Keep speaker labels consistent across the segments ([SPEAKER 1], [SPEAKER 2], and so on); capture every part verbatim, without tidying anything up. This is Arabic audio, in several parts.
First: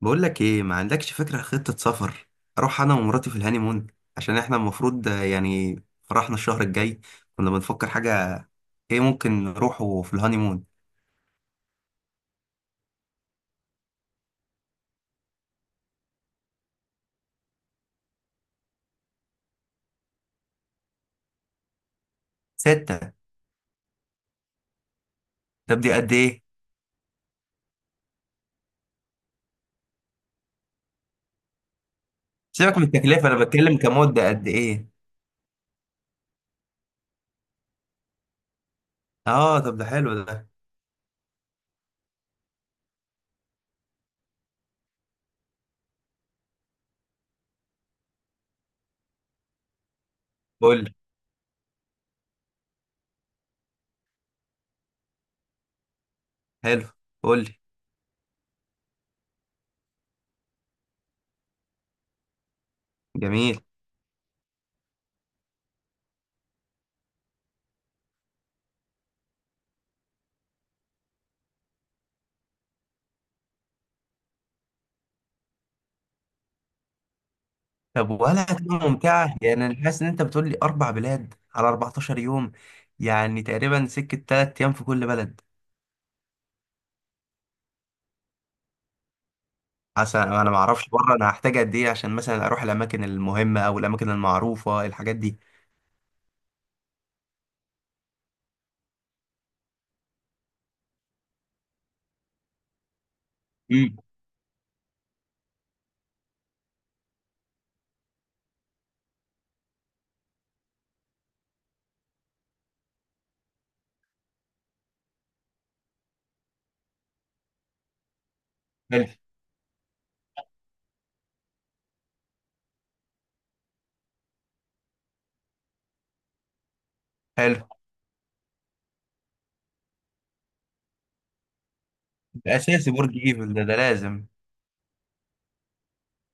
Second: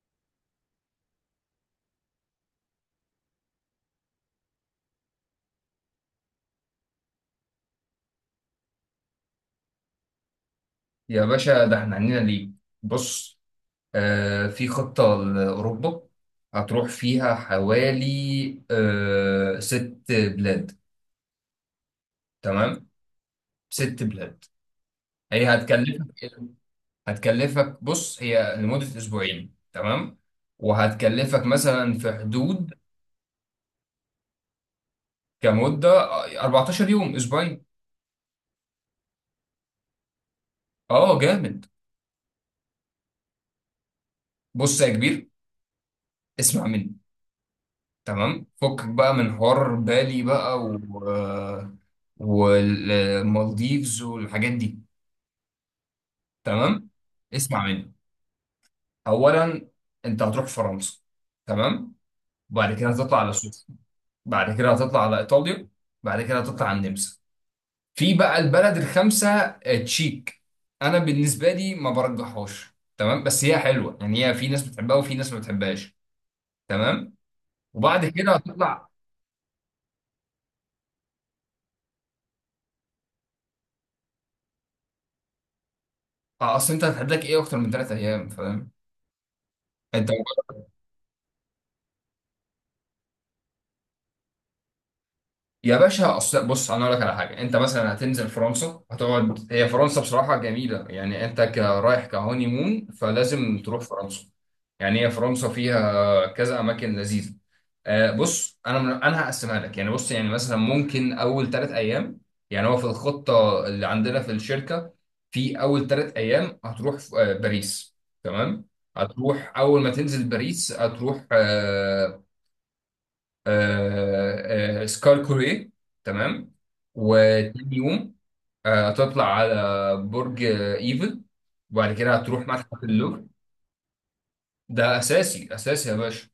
[SPEAKER 1] بقول لك ايه؟ ما عندكش فكره خطه سفر. اروح انا ومراتي في الهانيمون، عشان احنا المفروض آه، يعني فرحنا الشهر الجاي. كنا بنفكر حاجه ايه ممكن نروحه في الهانيمون.
[SPEAKER 2] يا باشا، ده احنا عندنا ليه؟ بص، آه في خطة لأوروبا هتروح فيها حوالي آه ست بلاد. تمام،
[SPEAKER 1] ستة.
[SPEAKER 2] ست بلاد. هي
[SPEAKER 1] طب دي قد
[SPEAKER 2] هتكلفك إيه؟
[SPEAKER 1] ايه؟
[SPEAKER 2] هتكلفك، بص، هي لمدة أسبوعين، تمام، وهتكلفك مثلا في حدود،
[SPEAKER 1] سيبك من التكلفه، انا بتكلم كمده قد ايه.
[SPEAKER 2] كمدة اربعتاشر يوم، أسبوعين.
[SPEAKER 1] اه، طب ده حلو ده.
[SPEAKER 2] اه، جامد. بص يا كبير، اسمع مني، تمام، فكك بقى من حوار بالي بقى و
[SPEAKER 1] قول لي.
[SPEAKER 2] والمالديفز والحاجات دي،
[SPEAKER 1] حلو.
[SPEAKER 2] تمام.
[SPEAKER 1] قول لي.
[SPEAKER 2] اسمع مني، اولا انت هتروح فرنسا، تمام، وبعد كده هتطلع على
[SPEAKER 1] جميل.
[SPEAKER 2] سويسرا، بعد كده هتطلع على ايطاليا، بعد كده هتطلع على النمسا. في بقى البلد الخامسه آه، تشيك. انا بالنسبه لي ما برجحهاش، تمام، بس هي حلوه يعني. هي في ناس بتحبها وفي ناس ما بتحبهاش، تمام. وبعد
[SPEAKER 1] طب
[SPEAKER 2] كده
[SPEAKER 1] ولا
[SPEAKER 2] هتطلع.
[SPEAKER 1] هتبقى ممتعه؟ يعني انا حاسس ان انت بتقول لي اربع بلاد على اربعتاشر يوم، يعني تقريبا سكه ثلاثة ايام في كل بلد.
[SPEAKER 2] آه، اصل انت هتحدد لك ايه اكتر من ثلاث ايام، فاهم انت؟
[SPEAKER 1] حسن انا ما اعرفش بره، انا هحتاج قد ايه عشان مثلا اروح الاماكن المهمه او الاماكن المعروفه الحاجات دي.
[SPEAKER 2] يا باشا، اصل بص، انا اقول لك على حاجه. انت مثلا هتنزل فرنسا، هتقعد. هي فرنسا بصراحه جميله يعني. انت كرايح كهوني مون، فلازم تروح
[SPEAKER 1] امم.
[SPEAKER 2] فرنسا. يعني هي فرنسا فيها كذا اماكن لذيذه. آه، بص، انا من... انا هقسمها لك يعني. بص يعني مثلا ممكن اول ثلاث ايام، يعني هو في الخطه اللي عندنا في الشركه، في اول ثلاث ايام هتروح ف- آه، باريس، تمام.
[SPEAKER 1] حلو.
[SPEAKER 2] هتروح اول ما تنزل باريس هتروح آه، آه، آه، سكار كوري، تمام.
[SPEAKER 1] حلو،
[SPEAKER 2] وتاني يوم آه، هتطلع على برج آه، ايفل، وبعد كده هتروح
[SPEAKER 1] ده
[SPEAKER 2] متحف
[SPEAKER 1] اساسي، برج
[SPEAKER 2] اللوفر.
[SPEAKER 1] ايفل ده ده لازم.
[SPEAKER 2] ده اساسي اساسي يا باشا.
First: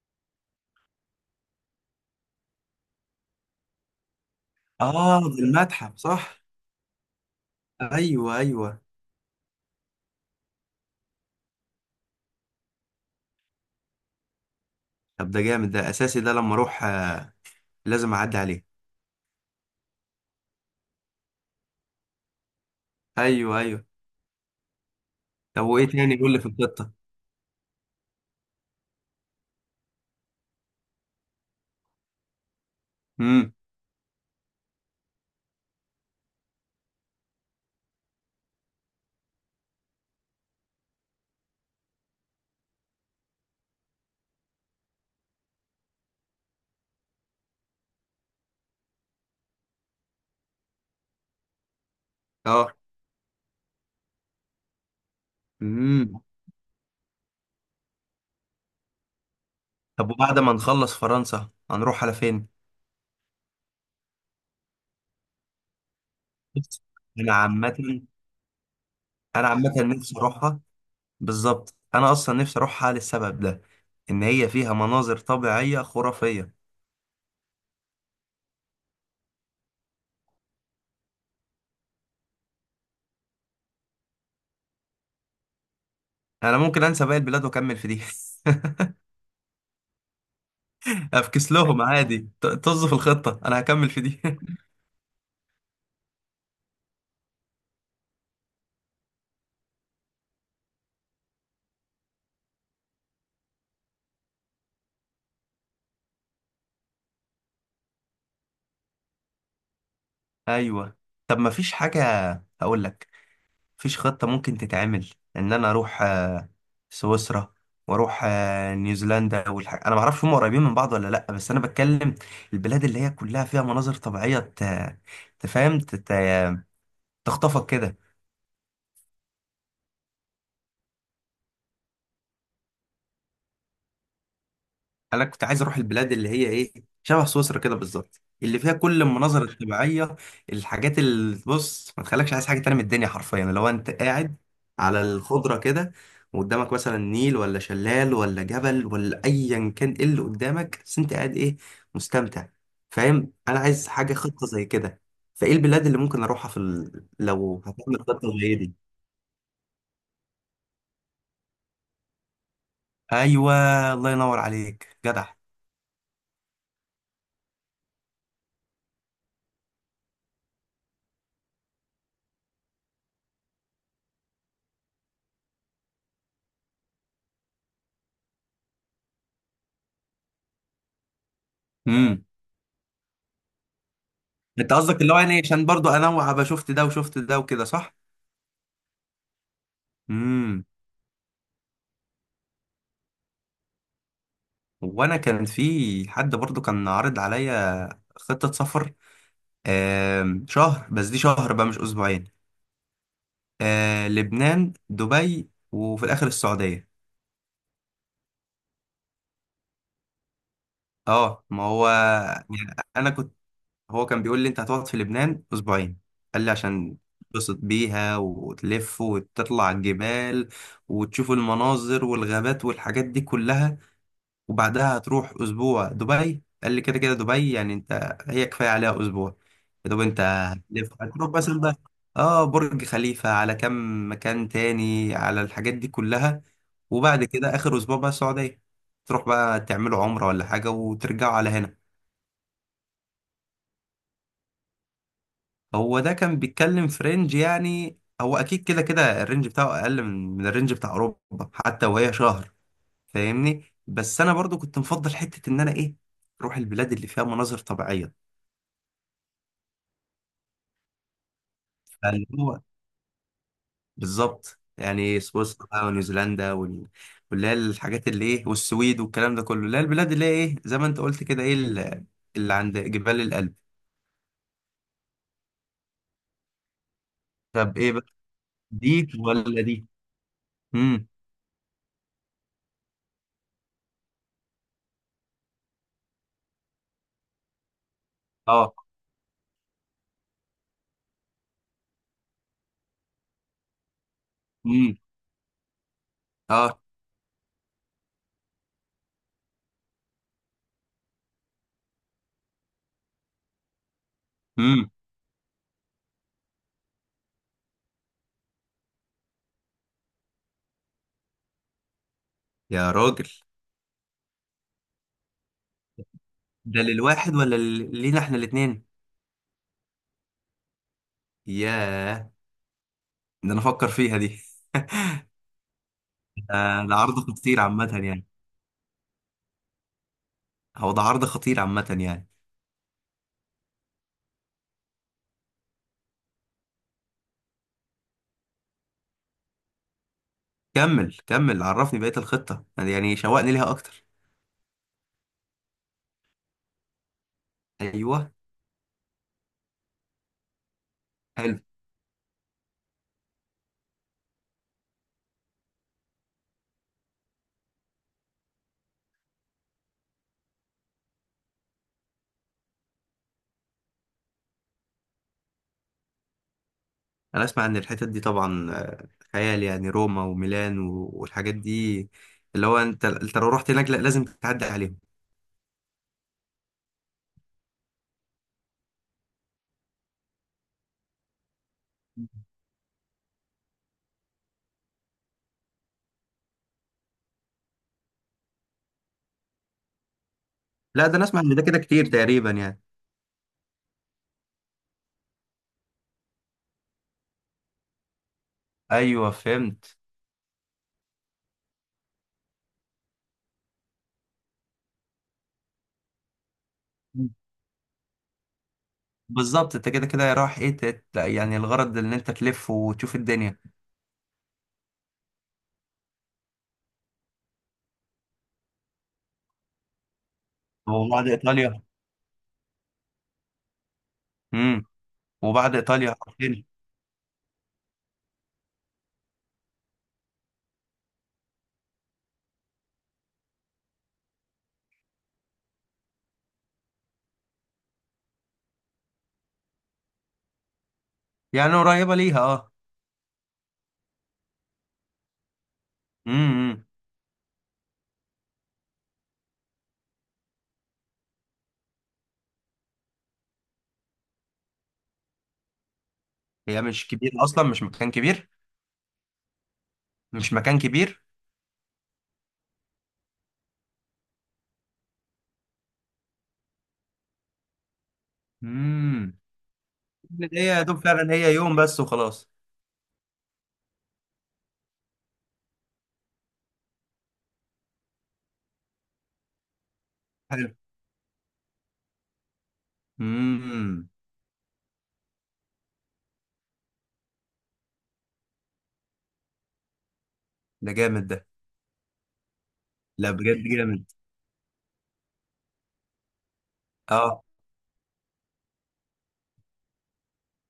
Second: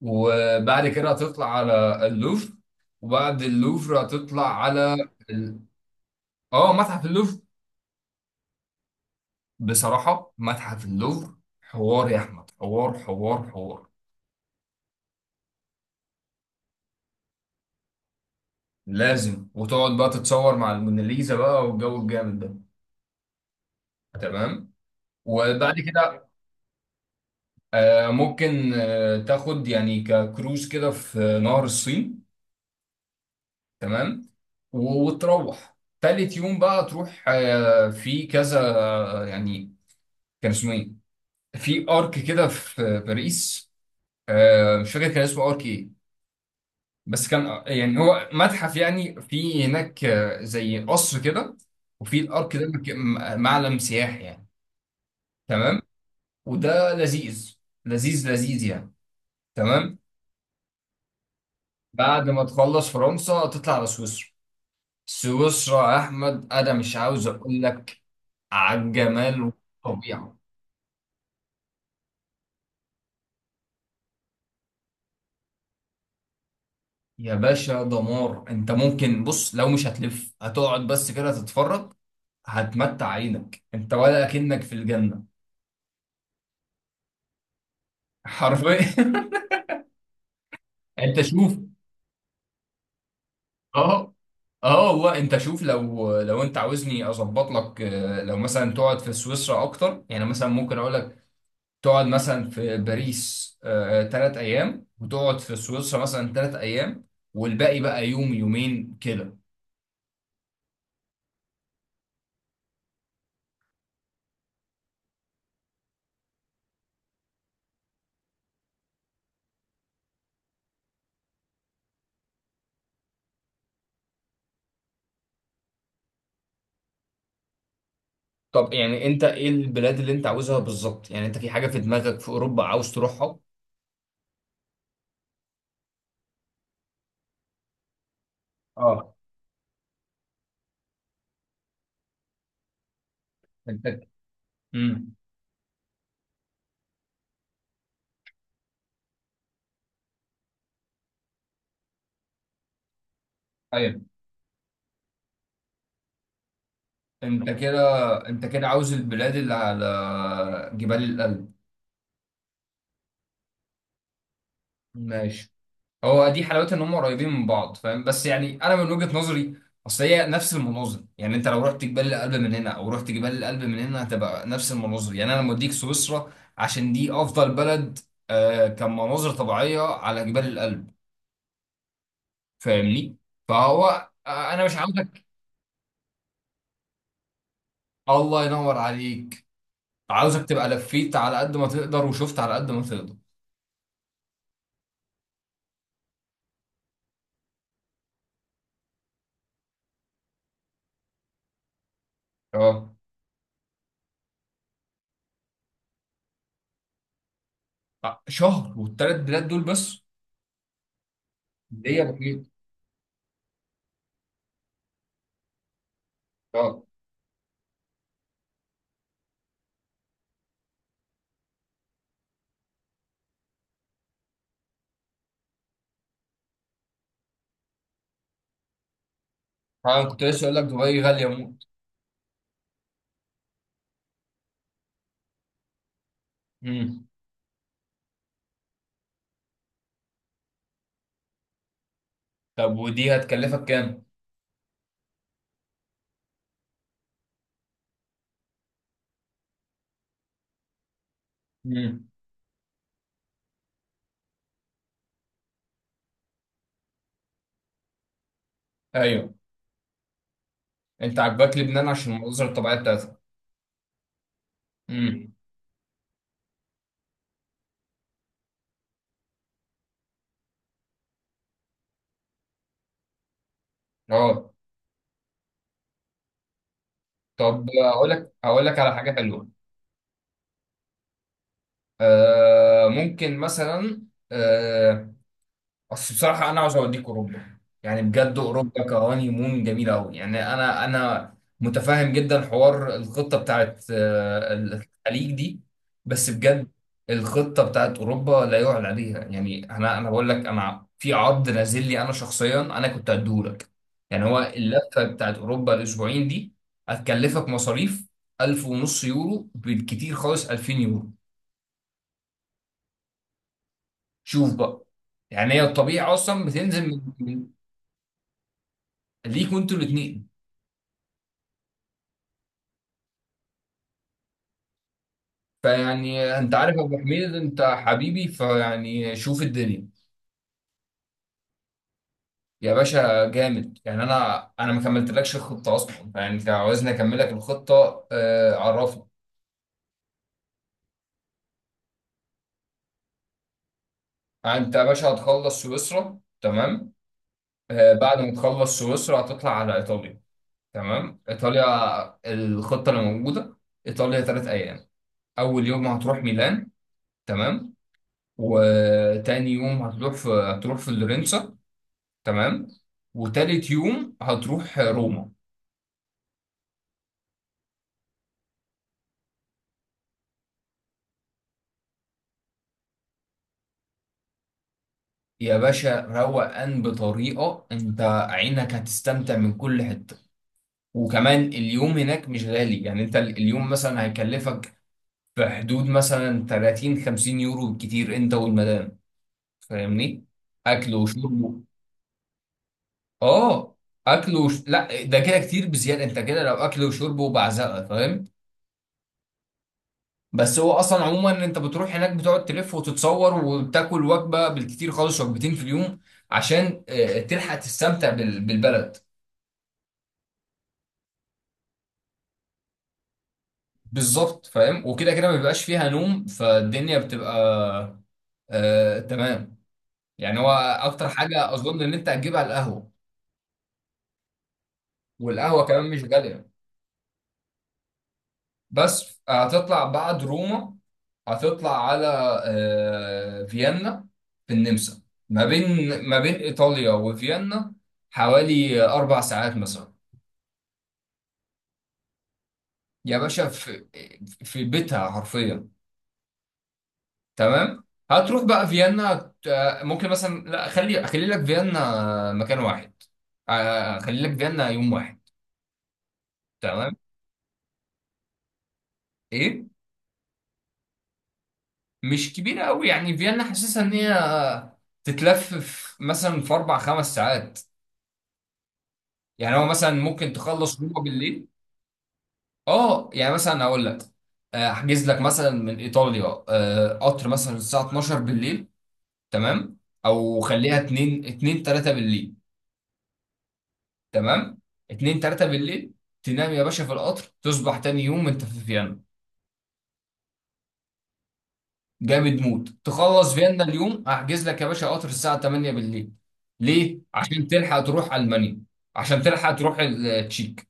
[SPEAKER 2] وبعد كده هتطلع على اللوفر، وبعد اللوفر هتطلع على
[SPEAKER 1] اه، ده
[SPEAKER 2] ال...
[SPEAKER 1] المتحف صح؟
[SPEAKER 2] اه، متحف اللوفر.
[SPEAKER 1] ايوه، ايوه.
[SPEAKER 2] بصراحة متحف اللوفر حوار يا احمد، حوار حوار حوار.
[SPEAKER 1] طب ده جامد، ده اساسي، ده لما اروح آه، لازم اعدي عليه.
[SPEAKER 2] لازم، وتقعد بقى تتصور مع الموناليزا بقى والجو الجامد ده،
[SPEAKER 1] ايوه، ايوه.
[SPEAKER 2] تمام.
[SPEAKER 1] طب
[SPEAKER 2] وبعد
[SPEAKER 1] وايه تاني
[SPEAKER 2] كده
[SPEAKER 1] يقول لي في الخطه؟
[SPEAKER 2] آه، ممكن آه، تاخد يعني ككروز كده في نهر الصين،
[SPEAKER 1] امم.
[SPEAKER 2] تمام. و- وتروح تالت يوم بقى، تروح آه، في كذا آه، يعني، كان اسمه ايه؟ في ارك كده في باريس. آه، مش فاكر كان اسمه ارك ايه، بس كان آه، يعني هو متحف يعني. في هناك آه، زي قصر كده، وفي الارك ده
[SPEAKER 1] اه.
[SPEAKER 2] مك- م- معلم سياحي يعني، تمام.
[SPEAKER 1] امم.
[SPEAKER 2] وده لذيذ، لذيذ لذيذ يعني، تمام.
[SPEAKER 1] طب وبعد ما نخلص فرنسا هنروح على
[SPEAKER 2] بعد ما
[SPEAKER 1] فين؟
[SPEAKER 2] تخلص فرنسا تطلع على سويسرا. سويسرا يا احمد، انا
[SPEAKER 1] بص،
[SPEAKER 2] مش عاوز
[SPEAKER 1] انا
[SPEAKER 2] اقول لك
[SPEAKER 1] عامه.
[SPEAKER 2] على الجمال
[SPEAKER 1] انا عامه نفسي
[SPEAKER 2] والطبيعه.
[SPEAKER 1] اروحها. بالظبط، انا اصلا نفسي اروحها للسبب ده، ان هي فيها مناظر طبيعيه خرافيه.
[SPEAKER 2] يا باشا، دمار. انت ممكن بص، لو مش هتلف هتقعد بس كده تتفرج، هتمتع عينك، انت ولا اكنك في الجنه
[SPEAKER 1] انا ممكن انسى باقي البلاد واكمل في دي.
[SPEAKER 2] حرفيا. انت
[SPEAKER 1] افكس
[SPEAKER 2] شوف.
[SPEAKER 1] لهم عادي، ط- طز في الخطه، انا هكمل في
[SPEAKER 2] اه،
[SPEAKER 1] دي.
[SPEAKER 2] اه والله، انت شوف، لو لو انت عاوزني اظبط لك، آه، لو مثلا تقعد في سويسرا اكتر يعني، مثلا ممكن اقول لك تقعد مثلا في باريس آه، آه، تلات أيام، وتقعد في سويسرا مثلا تلات أيام، والباقي بقى يوم يومين كده.
[SPEAKER 1] ايوه. طب ما فيش حاجه، هقول لك، فيش خطه ممكن تتعمل ان انا اروح آه، سويسرا واروح آه، نيوزيلندا والحاجة. انا ما اعرفش هم قريبين من بعض ولا لا، بس انا بتكلم البلاد اللي هي كلها فيها مناظر طبيعيه ت- تفهم تت- تخطفك كده.
[SPEAKER 2] طب يعني أنت إيه البلاد اللي أنت عاوزها بالظبط؟ يعني أنت في حاجة في دماغك في أوروبا عاوز تروحها؟
[SPEAKER 1] انا كنت عايز اروح البلاد اللي هي ايه، شبه سويسرا كده بالظبط، اللي فيها كل
[SPEAKER 2] اه،
[SPEAKER 1] المناظر الطبيعيه، الحاجات اللي بص ما تخليكش عايز حاجه تانية من الدنيا، حرفيا لو انت
[SPEAKER 2] أنت
[SPEAKER 1] قاعد على
[SPEAKER 2] امم
[SPEAKER 1] الخضره كده وقدامك مثلا نيل ولا شلال ولا جبل ولا ايا كان، ايه اللي قدامك بس انت قاعد ايه؟ مستمتع. فاهم انا عايز
[SPEAKER 2] أيوه.
[SPEAKER 1] حاجه خطه زي كده. فايه البلاد اللي ممكن اروحها في ال...
[SPEAKER 2] أنت
[SPEAKER 1] لو
[SPEAKER 2] كده
[SPEAKER 1] هتعمل خطه
[SPEAKER 2] أنت
[SPEAKER 1] زي
[SPEAKER 2] كده
[SPEAKER 1] دي.
[SPEAKER 2] عاوز البلاد اللي على جبال الألب.
[SPEAKER 1] ايوه. الله ينور عليك.
[SPEAKER 2] ماشي. هو دي حلاوتها، ان هم قريبين من بعض، فاهم؟ بس يعني انا من وجهة نظري، اصل هي نفس المناظر. يعني انت لو رحت جبال الألب من هنا او رحت جبال الألب من هنا هتبقى نفس المناظر. يعني انا موديك سويسرا عشان دي افضل بلد آه كمناظر طبيعية على جبال الألب.
[SPEAKER 1] جدع.
[SPEAKER 2] فاهمني؟ فهو آه انا
[SPEAKER 1] انت
[SPEAKER 2] مش
[SPEAKER 1] قصدك اللي هو
[SPEAKER 2] عاوزك.
[SPEAKER 1] يعني عشان برضو انوع ابقى شفت ده وشفت ده وكده صح؟
[SPEAKER 2] الله ينور عليك. عاوزك
[SPEAKER 1] امم.
[SPEAKER 2] تبقى لفيت على قد ما تقدر وشفت على قد ما تقدر.
[SPEAKER 1] وانا كان في حد برضو كان عارض عليا خطة سفر، آم، شهر، بس دي شهر بقى مش اسبوعين.
[SPEAKER 2] اه،
[SPEAKER 1] آه، لبنان، دبي، وفي الاخر السعودية.
[SPEAKER 2] آه، شهر والثلاث بلاد دول بس؟
[SPEAKER 1] اه، ما هو
[SPEAKER 2] دي بسيط.
[SPEAKER 1] يعني انا كنت. هو كان بيقول لي انت هتقعد في لبنان اسبوعين، قال لي
[SPEAKER 2] اه،
[SPEAKER 1] عشان تتبسط بيها وتلف وتطلع الجبال وتشوف المناظر والغابات والحاجات دي كلها. وبعدها هتروح اسبوع دبي، قال لي كده كده دبي، يعني انت هي كفايه عليها اسبوع. يا دوب
[SPEAKER 2] انا
[SPEAKER 1] انت
[SPEAKER 2] كنت لسه اقول لك
[SPEAKER 1] هتلف
[SPEAKER 2] دبي غالية
[SPEAKER 1] هتروح
[SPEAKER 2] موت.
[SPEAKER 1] مثلا بقى اه برج خليفه على كم مكان تاني على الحاجات دي كلها.
[SPEAKER 2] مم.
[SPEAKER 1] وبعد كده اخر اسبوع بقى السعوديه، تروح بقى تعملوا عمره ولا حاجه وترجعوا على هنا.
[SPEAKER 2] طب ودي هتكلفك كام؟
[SPEAKER 1] هو ده كان بيتكلم في رينج، يعني هو اكيد كده كده الرينج بتاعه اقل من من الرينج بتاع اوروبا حتى
[SPEAKER 2] امم.
[SPEAKER 1] وهي شهر. فاهمني؟ بس انا برضو كنت مفضل حته ان انا ايه، اروح البلاد اللي فيها مناظر طبيعيه.
[SPEAKER 2] ايوه، انت عاجباك لبنان عشان
[SPEAKER 1] فاللي
[SPEAKER 2] المناظر
[SPEAKER 1] هو
[SPEAKER 2] الطبيعيه بتاعتها.
[SPEAKER 1] بالظبط، يعني
[SPEAKER 2] امم.
[SPEAKER 1] سويسرا بقى ونيوزيلندا وال- واللي هي الحاجات اللي ايه، والسويد والكلام ده كله، اللي هي البلاد اللي هي ايه زي ما انت قلت كده، ايه ال- اللي عند جبال الألب.
[SPEAKER 2] اه، طب
[SPEAKER 1] طب ايه بقى؟
[SPEAKER 2] اقول لك، اقول لك على
[SPEAKER 1] دي
[SPEAKER 2] حاجه حلوه.
[SPEAKER 1] ولا دي؟ امم.
[SPEAKER 2] آه ممكن مثلا، آه بس بصراحة، أنا عاوز أوديك أوروبا. يعني بجد
[SPEAKER 1] اه.
[SPEAKER 2] أوروبا كهاني مون جميلة أوي. يعني أنا أنا متفاهم جدا حوار الخطة بتاعت آه،
[SPEAKER 1] امم.
[SPEAKER 2] الخليج دي، بس بجد
[SPEAKER 1] اه.
[SPEAKER 2] الخطة بتاعت أوروبا لا يعلى عليها. يعني أنا أنا بقول لك أنا في عرض نازل لي، أنا شخصيا أنا كنت هديهولك. يعني هو
[SPEAKER 1] امم.
[SPEAKER 2] اللفة بتاعت أوروبا الأسبوعين دي هتكلفك مصاريف ألف ونص يورو بالكتير خالص، ألفين يورو.
[SPEAKER 1] يا راجل.
[SPEAKER 2] شوف بقى، يعني هي الطبيعة أصلا
[SPEAKER 1] ده
[SPEAKER 2] بتنزل من
[SPEAKER 1] للواحد
[SPEAKER 2] من-
[SPEAKER 1] ولا لل- لينا احنا الاتنين؟
[SPEAKER 2] ليكوا انتوا الاثنين.
[SPEAKER 1] ياه. ده انا افكر فيها دي.
[SPEAKER 2] فيعني انت عارف يا
[SPEAKER 1] آه، ده
[SPEAKER 2] ابو
[SPEAKER 1] عرض
[SPEAKER 2] حميد، انت
[SPEAKER 1] خطير عامة يعني.
[SPEAKER 2] حبيبي، فيعني شوف الدنيا.
[SPEAKER 1] هو ده عرض خطير عامة يعني.
[SPEAKER 2] يا باشا جامد، يعني انا انا ما كملتلكش الخطه اصلا. يعني انت عاوزني اكمل لك الخطه؟ آه، عرفني.
[SPEAKER 1] كمل كمل عرفني بقية الخطة، يعني شوقني ليها اكتر.
[SPEAKER 2] يعني انت يا باشا هتخلص سويسرا، تمام. آه بعد ما
[SPEAKER 1] ايوه.
[SPEAKER 2] تخلص سويسرا هتطلع على ايطاليا، تمام.
[SPEAKER 1] حلو.
[SPEAKER 2] ايطاليا الخطه اللي موجوده، ايطاليا ثلاث ايام. اول يوم هتروح ميلان، تمام، وتاني يوم هتروح في هتروح في لورنسا، تمام، وتالت يوم هتروح روما.
[SPEAKER 1] انا اسمع ان الحتت دي طبعا خيال، يعني روما وميلان و- والحاجات دي، اللي هو انت انت لو رحت هناك لا لازم تعدي عليهم.
[SPEAKER 2] يا باشا، روقان بطريقة. انت عينك هتستمتع من كل حتة. وكمان اليوم هناك مش غالي يعني. انت ال- اليوم مثلا هيكلفك في حدود مثلا ثلاثين خمسين يورو بالكتير انت والمدام، فاهمني؟ اكل
[SPEAKER 1] لا ده انا اسمع ان
[SPEAKER 2] وشرب.
[SPEAKER 1] ده كده كتير تقريبا، يعني.
[SPEAKER 2] اه، اكل وش... لا، ده كده كتير بزيادة. انت كده لو اكل وشرب وبعزقة، فاهم؟
[SPEAKER 1] ايوه، فهمت.
[SPEAKER 2] بس هو اصلا عموما انت بتروح هناك بتقعد تلف وتتصور وبتاكل وجبة بالكتير خالص، وجبتين في اليوم، عشان آه، تلحق تستمتع بال- بالبلد.
[SPEAKER 1] بالظبط، انت كده كده رايح ايه تت... يعني الغرض ان انت تلف وتشوف الدنيا.
[SPEAKER 2] بالظبط، فاهم. وكده كده ما بيبقاش فيها نوم، فالدنيا بتبقى آه تمام. يعني هو اكتر
[SPEAKER 1] وبعد
[SPEAKER 2] حاجه اظن
[SPEAKER 1] ايطاليا.
[SPEAKER 2] ان انت هتجيبها القهوه.
[SPEAKER 1] امم.
[SPEAKER 2] والقهوه
[SPEAKER 1] وبعد
[SPEAKER 2] كمان مش
[SPEAKER 1] ايطاليا
[SPEAKER 2] غاليه.
[SPEAKER 1] فين؟
[SPEAKER 2] بس هتطلع بعد روما، هتطلع على آه فيينا في النمسا. ما بين ما بين ايطاليا وفيينا حوالي اربع ساعات مثلا.
[SPEAKER 1] يعني قريبه ليها اه.
[SPEAKER 2] يا باشا، في في بيتها حرفيا،
[SPEAKER 1] امم.
[SPEAKER 2] تمام. هتروح بقى فيينا. ت- آه، ممكن مثلا، لا، خلي اخلي لك فيينا مكان واحد. آه، اخلي لك فيينا يوم واحد،
[SPEAKER 1] هي
[SPEAKER 2] تمام.
[SPEAKER 1] مش كبيره اصلا، مش مكان كبير.
[SPEAKER 2] ايه،
[SPEAKER 1] مش مكان كبير.
[SPEAKER 2] مش كبيره قوي يعني. فيينا حاسسها ان هي آه، تتلف في مثلا في اربع خمس ساعات.
[SPEAKER 1] امم.
[SPEAKER 2] يعني هو مثلا ممكن
[SPEAKER 1] هي
[SPEAKER 2] تخلص
[SPEAKER 1] يا دوب
[SPEAKER 2] روما
[SPEAKER 1] فعلا
[SPEAKER 2] بالليل.
[SPEAKER 1] هي يوم بس وخلاص.
[SPEAKER 2] اه، يعني مثلا هقول لك، آه، احجز لك مثلا من ايطاليا آه، قطر مثلا الساعه اتناشر بالليل، تمام. او
[SPEAKER 1] حلو.
[SPEAKER 2] خليها اتنين اتنين تلاتة بالليل،
[SPEAKER 1] امم.
[SPEAKER 2] تمام. اتنين تلاتة بالليل، تنام يا باشا في القطر، تصبح تاني يوم انت في فيينا.
[SPEAKER 1] ده جامد ده.
[SPEAKER 2] جامد موت،
[SPEAKER 1] لا
[SPEAKER 2] تخلص
[SPEAKER 1] بجد
[SPEAKER 2] فيينا اليوم
[SPEAKER 1] جامد.
[SPEAKER 2] احجز لك يا باشا قطر الساعة تمانية بالليل. ليه؟
[SPEAKER 1] اه.
[SPEAKER 2] عشان تلحق تروح ألمانيا. عشان تلحق تروح ال- التشيك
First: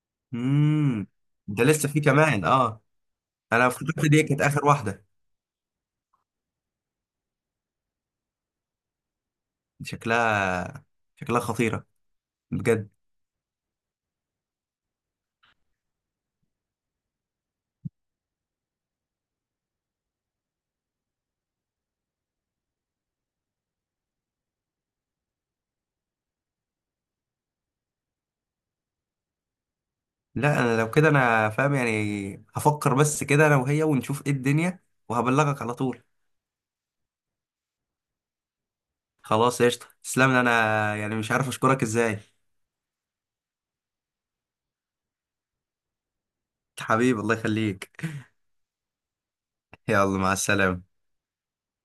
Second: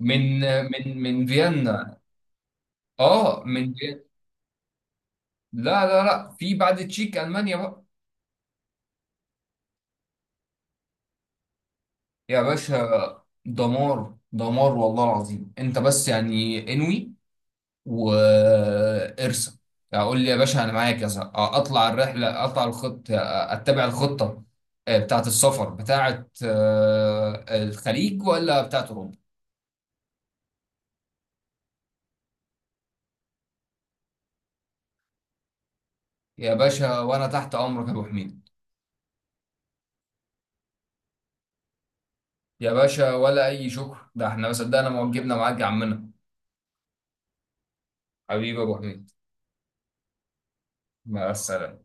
[SPEAKER 2] من من
[SPEAKER 1] امم.
[SPEAKER 2] من
[SPEAKER 1] ده لسه
[SPEAKER 2] فيينا.
[SPEAKER 1] في كمان اه؟
[SPEAKER 2] اه،
[SPEAKER 1] انا
[SPEAKER 2] من فيينا.
[SPEAKER 1] افتكرت دي كانت اخر واحده.
[SPEAKER 2] لا لا لا، في بعد التشيك ألمانيا بقى.
[SPEAKER 1] شكلها. شكلها خطيره.
[SPEAKER 2] يا
[SPEAKER 1] بجد.
[SPEAKER 2] باشا، دمار دمار والله العظيم. انت بس يعني انوي وارسم. اقول لي يا باشا انا معايا كذا. آه، اطلع الرحله، اطلع الخط، آه، اتبع الخطه آه، بتاعه السفر، بتاعه آه، الخليج ولا بتاعه اوروبا؟
[SPEAKER 1] لا انا لو كده انا فاهم، يعني هفكر بس كده انا وهي، ونشوف ايه الدنيا وهبلغك على طول.
[SPEAKER 2] يا باشا وانا تحت امرك يا ابو حميد.
[SPEAKER 1] خلاص، قشطه، تسلم لي، انا يعني مش عارف اشكرك ازاي.
[SPEAKER 2] يا باشا، ولا اي شكر، ده احنا ما صدقنا ما وجبنا معاك يا عمنا.
[SPEAKER 1] حبيبي، الله يخليك.
[SPEAKER 2] حبيبي يا ابو حميد.
[SPEAKER 1] يلا مع السلامه.
[SPEAKER 2] مع السلامه.